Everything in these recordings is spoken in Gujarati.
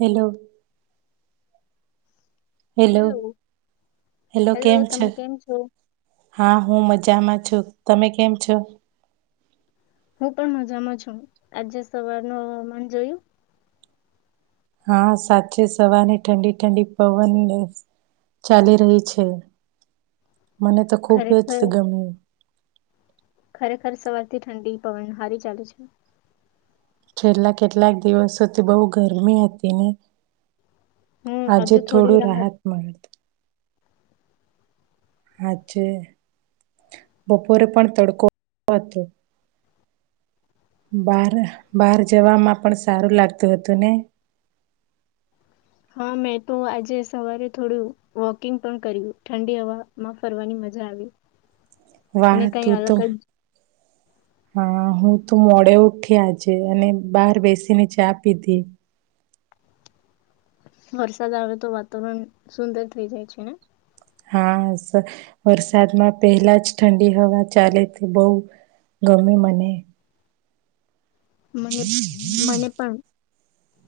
હેલો હેલો હેલો કેમ છે તમે કેમ છો હા હું મજામાં છ તમે કેમ છો હું પણ મજામાં છું આજે સવાર ન હવામાન જોયું હા સાચે સવારની ઠંડી ઠંડી પવન ચાલી રહી છે મને તો ખૂબ ખરેખર જ ગમ્યું ખરેખર સવારથી ઠંડી પવન હારી ચાલેુ છે છેલ્લા કેટલાક દિવસોથી બહુ ગરમી હતી ને હું આજે હજુ થોડી થોડું રાહત મળત હા છે બપોરે પણ તડકો હતો બાર બહાર જવામાં પણ સારું લાગતું હતું ને હા મેં તો આજે સવારે થોડું વોકિંગ પણ કર્યું ઠંડી હવાવામાં ફરવાની મજા આવી અને કઈ વાહતું તો અલગ હા હું તો મોડે ઉઠી આજે અને બહાર બેસીને ચા પીધી વરસાદ આવે તો વાતાવરણ સુંદર થઈ જાય છે ને હા સર વરસાદમાં પહેલા જ ઠંડી હવા ચાલે તે બહુ ગમે મને મને મને પણ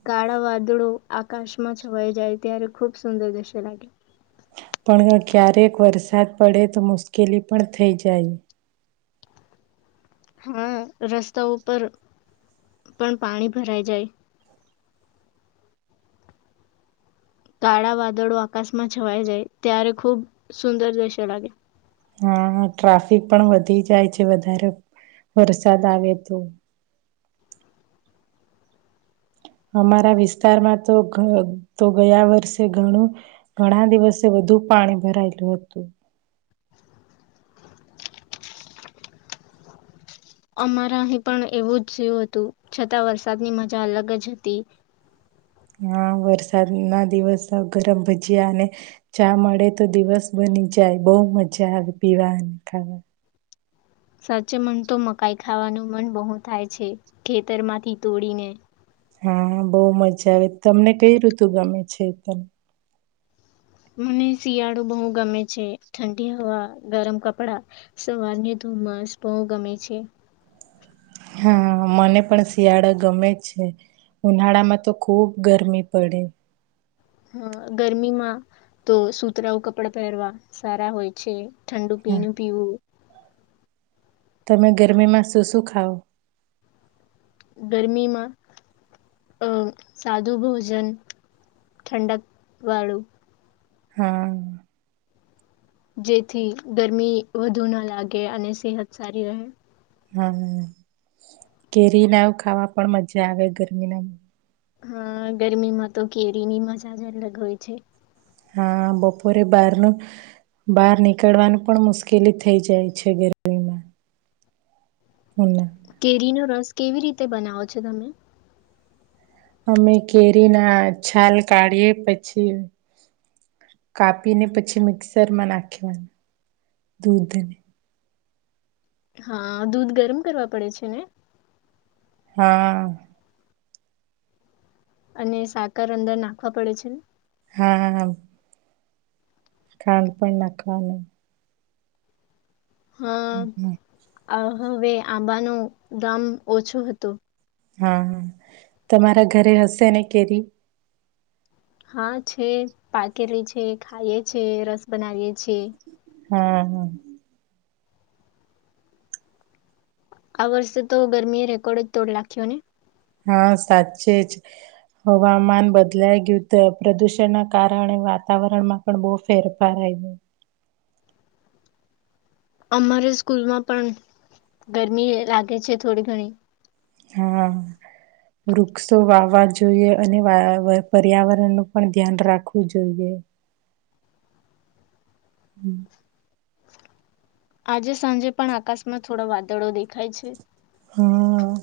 કાળા વાદળો આકાશમાં છવાઈ જાય ત્યારે ખૂબ સુંદર દશે લાગે પણ ક્યારેક વરસાદ પડે તો મુશ્કેલી પણ થઈ જાય હા રસ્તાઓ પરર પણ પાણી ભરાઈ જાય કાળા વાદળો આકાશમાં છવાઈ જાય ત્યારે ખૂબ સુંદર દ્રશ્ય લાગે હા ટ્રાફિક પણ વધી જાય છે વધારે વરસાદ આવે તો અમારા વિસ્તારમાં તો તો ગયા વર્ષે ઘણું ઘણા દિવસે વધુ પાણી ભરાયેલું હતું અમારા અહીં પણ એવું જ થયું હતું છતાં વરસાદની મજા અલગ જ હતી હા વરસાદ ના દિવસ ગરમ ભજીયા અને ચા મળે તો દિવસ બની જાય બહુ મજા આવે પીવા અને ખાવા સાચે મન તો મકાઈ ખાવાનું મન બહુ થાય છે ખેતરમાંથી તોડીને હા બહુ મજા આવે તમને કઈ ઋતુ ગમે છે તને મને શિયાળો બહુ ગમે છે ઠંડી હવા ગરમ કપડા સવારને ધુમ્મસ બહુ ગમે છે હા મને પણ શિયાળા ગમે છે ઉનાળામાં તો ખુબ ગરમી પડે હા ગરમીમાં તો સુતરાઓું કપડા પહેરવા સારા હોય છે ઠંડુ હા પીણી પીવું તમે ગરમીમાં શું શું ખાઓ ગરમીમાં અમ સાદું ભોજન ઠંડક વાળું હા જેથી ગરમી વધુ ના લાગે અને સેહત સારી રહે હા કેરી ના ખાવા પણ મજા આવે ગરમી ના હા ગરમીમાં તો કેરીની મજા જ અલગ હોય છે હા બપોરે બહારનું બહાર નીકળવાની પણ મુશ્કેલી થઈ જાય છે ગરમી હ ના કેરીનોો રસ કેવી રીતે બનાવો છો તમે અમે કેરી ના છાલ કાઢીએ પછી કાપીને પછી મિક્સરમાં નાખવાનું દૂધને હા દૂધ ગરમ કરવા પડે છે ને હા અને સાકર અંદર નાખવા પડે છે હા ખંડ પણ નાખવાની હા હમ, આ હવે આંબાનો ગામ ઓછો હતો હા તમારા ઘરે હશે ને કેરી હા છે પાકેલી છે ખાઈ છે રસ બનાવીએ છેીએ હા હા આ વર્ષે તો ગરમી રેકોર્ડ જ તોડ લખ્યો ને હા સાચે જ હવામાન બદલાઈ ગયું તો પ્રદુષણ ના કારણે વાતાવરણમાં પણ બહુ ફેરફાર આવી ગયો અમારે સ્કૂલમાં પણ ગરમી લાગે છે થોડી ઘણી હા વૃક્ષો વાવવા જોઈએ અને પર્યાવરણનુંું પણ ધ્યાન રાખવું જોઈએ હમ આજે સાંજે પણ આકાશમાં થોડા વાદળો દેખાય છે હા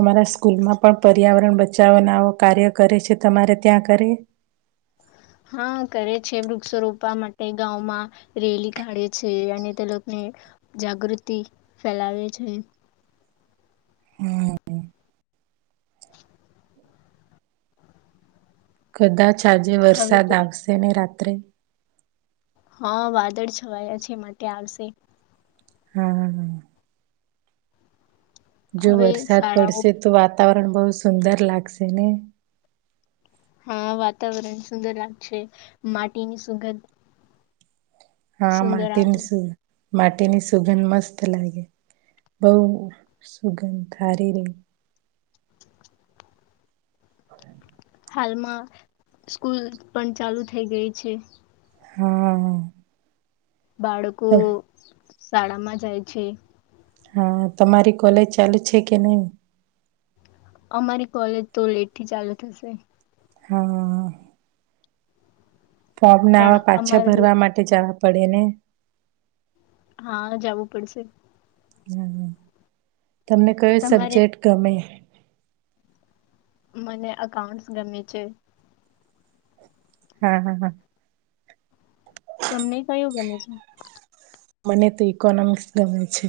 અમારા સ્કૂલમાં પણ પર્યાવરણ બચાવવાના આવો કાર્ય કરે છે તમારે ત્યાં કરે હા કરે છે વૃક્ષો રોપવા માટે ગામંમાં રેલી કાઢે છે અને તે લોકોને જાગૃતિ ફેલાવે છે કદાચ જે હવે વરસાદ તો આવશે ને રાત્ર ત્ર હા વાદળ છવાયા છે માટે આવશે હા જો હવે વરસાદ શાળાઓ પડશે તો વાતાવરણ બહુ સુંદર લાગશે ને હા વાતાવરણ સુંદર લાગશે માટીની સુગંધ હમાં સુંદર આવશે તન્સ માટેની સુગંધ મસ્ત લાગે બહ સુગંધ હારી ર હ હાલમાં સ્કૂલ પણ ચાલુ થઈ ગઈ છે હા બાળકો શાળામાં જાય છે હા તમારી કોલેજ ચાલુ છે કે નહી અમારી કોલેજ તો લેટ થી ચાલુ થશે હા ફોર્મ પણ નાવા પાછા અમારે ભરવા માટે જવા પડેને હા જવું પડશે હમ હ તમને કયો તમારે સબ્જેક્ટ ગમે મને અઉન્ટસ ગમે છે હા હા હા તમને કયું ગમે છે મને તો ઇકોનોમિક્સ ગમે છે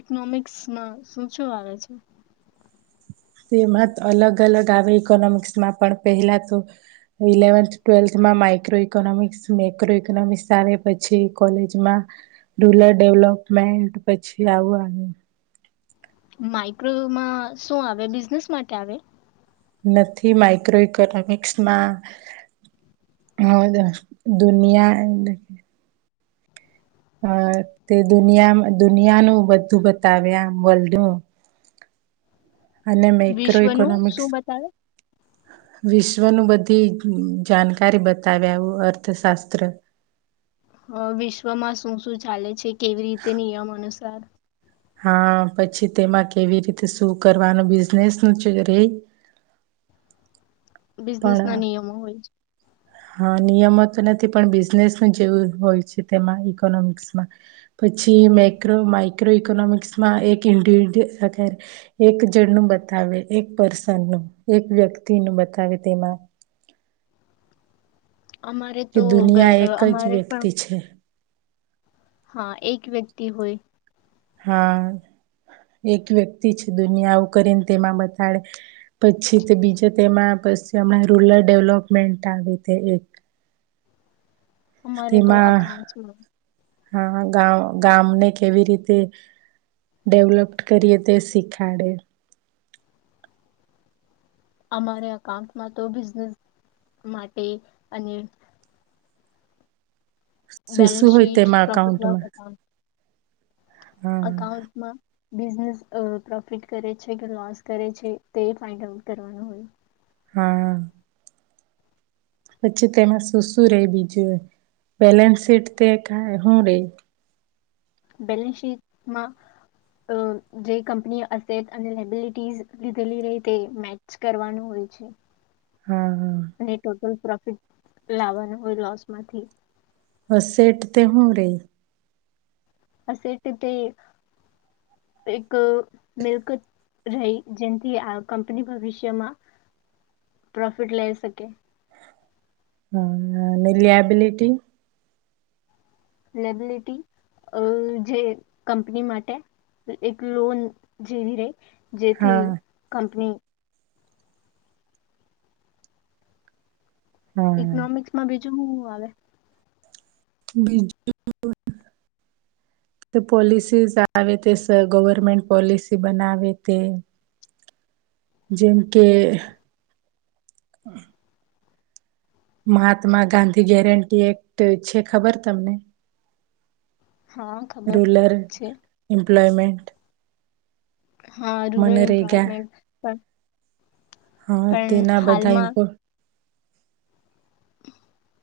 ઇકોનોમિક્સમાં શું શું આવેે છે તેમાં અલગ અલગ આવે ઈકોનોમિક્સમાં પણ પહેલા તો ઇલેવન્થ ટ્વેલ્થમાં માઈક્રો ઇકોનોમિક્સ મેક્રો ઈકોનોમિક્સ આવે પછી કોલેજમાં રૂરલ ડેવલોપમેન્ટ પછી આવું આવે માઈક્રોવ માં શું આવે બિઝનેસ માટે આવે નથી માઈક્રો ઇકોનોમિક્સમાં દુનિયા એ હ તે દુનિયા દુનિયાનું બધું બતાવ્યા વર્લ્ડનું અને મેક્રો વિશ્વનું ઇકોનોમિક્સ શું બતાવે વિશ્વનું બધી જાણકારી બતાવ્યા આવું અર્થશાસ્ત્ર. હ વિશ્વમાં શું શું ચાલે છે કેવી રીતે નિયમ અનુ સુ. ચાર. હા પછી તેમાં કેવી રીતે શું કરવાનું બિઝનેસ નું ચૂ લ રે. બિઝનેસ ના પણ નિયમો હોય છે. હા નિયમો તો નથી પણ બિઝનેસ જેવું હોય છે તેમાં ઈકોનોમિક્સમાં પછી માક્રો માઈક્રો ઈકોનોમિક્સમાં એક ઇન્ [unintelligible] એક જણનું બતાવે એક પર્સનનું એક વ્યક્તિનું બતાવે તેમાં. અમારે કે તો દુનિયા ગ- અ, એક જ અમારે પણ વ્યક્તિ છે. હા એક વ્યક્તિ હોય. હા એક વ્યક્તિ ચ દુનિયા આવું કરીને તેમાં બતાડે. પછી તે બીજા તેમાં પસી હમણાં રૂરલ ડેવલપમેન્ટ આવે તે એક. અમારે તો આ તેમાં કાઉન્ટ્સ માં. હા ગામ ગામને કેવી રીતે ડેવલપડ કરીએ તે શીખાડે. અમારે અઉન્ટમાં તો બિઝનેસ માટે અને શું શું બેલેન્સ હોય શીટ તેમાં અકાઉન્ટમાં? હા અકાઉન્ટ માં બિઝનેસ પ્રોફિટ કરે છે કે લોસ કરે છે તે ફાઇન્ડ આઉટ કરવાનું હોય. હા. પછી તેમાં શું શું રે બીજું બેલેન્સ શીટ તે ક હું રેય. બેલેન્સ શીટમાં ક જે કંપની અસેટ અને લેબિલિટીઝ લીધેલી રહે તે મેચ કરવાનું હોય છે. હા અને ટોટલ લાવાના હોઈ લોસ માંથી. અસેટ તે હું રેય. એસેટ એટલે એક મિલ્ક રહી જેથી આ કંપની ભવિષ્યમાં પ્રોફિટ લઈ શકે. હા અનેને લ લિયાબ્લિટી. લેબિલિટી અ જે કંપની માટે એક લોન જેવી રહી. હા જેથી કંપની હા ઇકોનોમિક્સમાં બી જુ વુ આવેે. બીજું [unintelligible] પોલિસીઝ આવે તે ગવર્મેન્ટ પોલિસી બનાવે તે. જેમ કે. મહાત્મા ગાંધી ગેરંટી એક્ટ છે ખબર તમને. હા ખબર રૂલર છે એમ્પ્લોયમેન્ટ. હા રૂરલ મનરેગા એમ્પ્લોયમેન્ટ પણ હા પણ તેના બધા હાલમાં ઇમ્પો [unintelligible]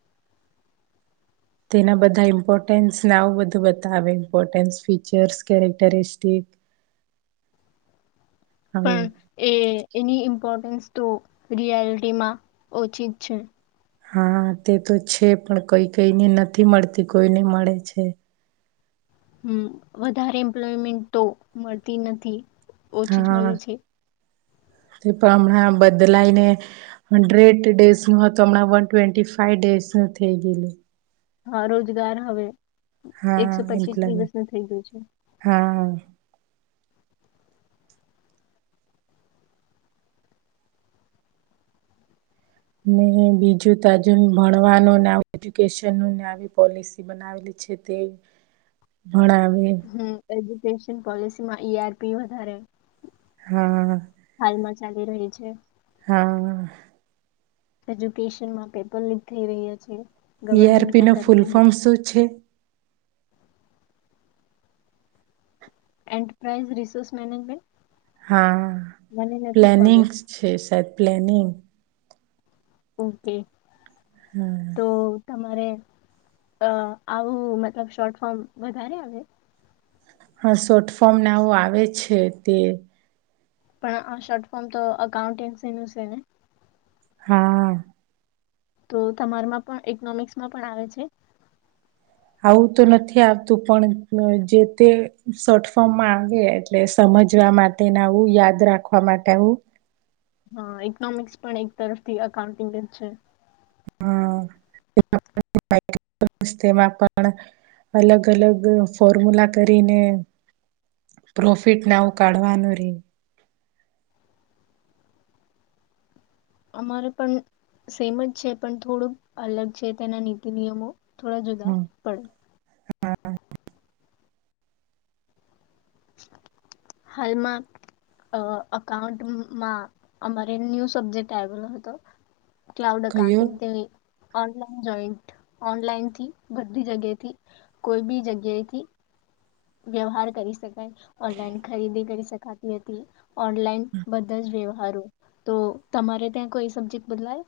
તેના બધા ઇમ્પોર્ટન્સ નાવ બધું બતાવે ઇમ્પોર્ટન્સ ફીચર્સ કેરેક્ટરિસ્ટિક. આવું પણ એ એની ઇમ્પોર્ટન્સ તો રિયાલિટીમાં ઓછી છે હા તે તો છે પણ કઈ કઈને નથી મળતી કોઈને મળે છે હમ વધારે એમ્પ્લોયમેન્ટ તો મળતી નથી ઓછી જ હા મળે છે તે પણ હમણાં બદલાઈને હંડ્રેડ ડેઝ નું તો હમણાં વન ટ્વેન્ટી ફાઈવ ડેઝ નું થઈ ગયલું હા રોજગાર હવે હા એકસો પચીસ દિવસ ન થઈ ગયું છે હા ને બીજું તજુ ભણવાનું એજ્યુકેશન ન આવી પોલિસી બનાવેલી છે તે ભણાવ હમ ક ન પોલિસી માં ઈ આરપી વધારે હા હાલમાં ચાલી રહી છે હા એજ્યુકેશન માં પેપર લીક થઈ રહ્યા છે ગવર્મેન્ટ ઈઆરપી કઈ ન ફૂલ કરતું ફોર્મ નથી શું છે એન્ટરપ્રાઈઝ રિસોર્સ મેનેજમેન્ટ હા મને નથી ખબર પ્લાનિંગ્સ છે સા પ્લેનિંગ ઓકે તો હમ તમારે આવું મતલબ શોર્ટ ફોર્મ વધારે આવે હા શોટ ફોર્મને આવું આવે છે તે પણ આ શોર્ટ ફોર્મ તો અકાઉન્ટન્સીનું છે ને હા તો તમારામાં પણ ઇકોનોમિક્સમાં પણ આવે છે આવું તો નથી આવતું પણ જે તે શોર્ટ ફોર્મમાં આવે એટલે સમજવા માટે આવું યાદ રાખવા માટે આવું હા ઇકોનોમિક્સ પણ એક તરફથી અકાઉન્ટિંગ જ છે હા તેમાં પણ અલગ અલગ ફોર્મુલા કરીને પ્રોફિટ ના ઉ કાઢવાનું રે અમારે પણ સેમ જ છે પણ થોડુંક અલગ છે તેના નીતિ નિયમો થોડા જુદા પડે હા હાલમાં અઉન્ટમાં અમારે ન્યુ સબ્જેક્ટ આવેલો હતો ક્લાઉડ કયું કન્ટી તવી ઓનલાઈન જોઈન્ટ ઓનલાઈનથી બધી જગ્યાથી કોઈ બી જગ્યાથી વ્યવહાર કરી શકે ઓનલાઈન ખરીદી કરી શક કાતીી હતી ઓનલાઈન બધલ જ વ્યવસ્થ સારું, તો તમારે ત્યાં કોઈ સબ્જેક્ટ બદલાય?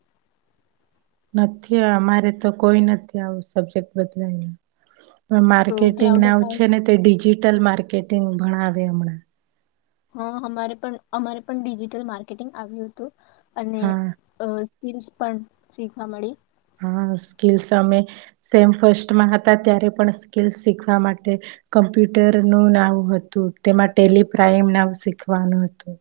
નથી, અમારે તો કોઈ નથી આવું સબ્જેક્ટ બદલાયને. તો માર્કેટિંગ ક્લાઉડ નામ છે અકાઉન્ટ ને તે ડિજિટલ? ડિજિટલ માર્કેટિંગ બનાવે હમણાં. હા, અમારે પણ અમારે પણ ડિજિટલ માર્કેટિંગ આવ્યું હતું. અને હા અમારે હિલ્સ પણ શીખવા મળી. હા, સ્કિલ્સ અમે સેમ ફર્સ્ટમાં હતા ત્યારે પણ સ્કિલ્સ શીખવા માટે કમ્પ્યુટરનું નામ હતું, તેમાં ટેલિપ્રાાઈમ નામ શીખવાનું હતું.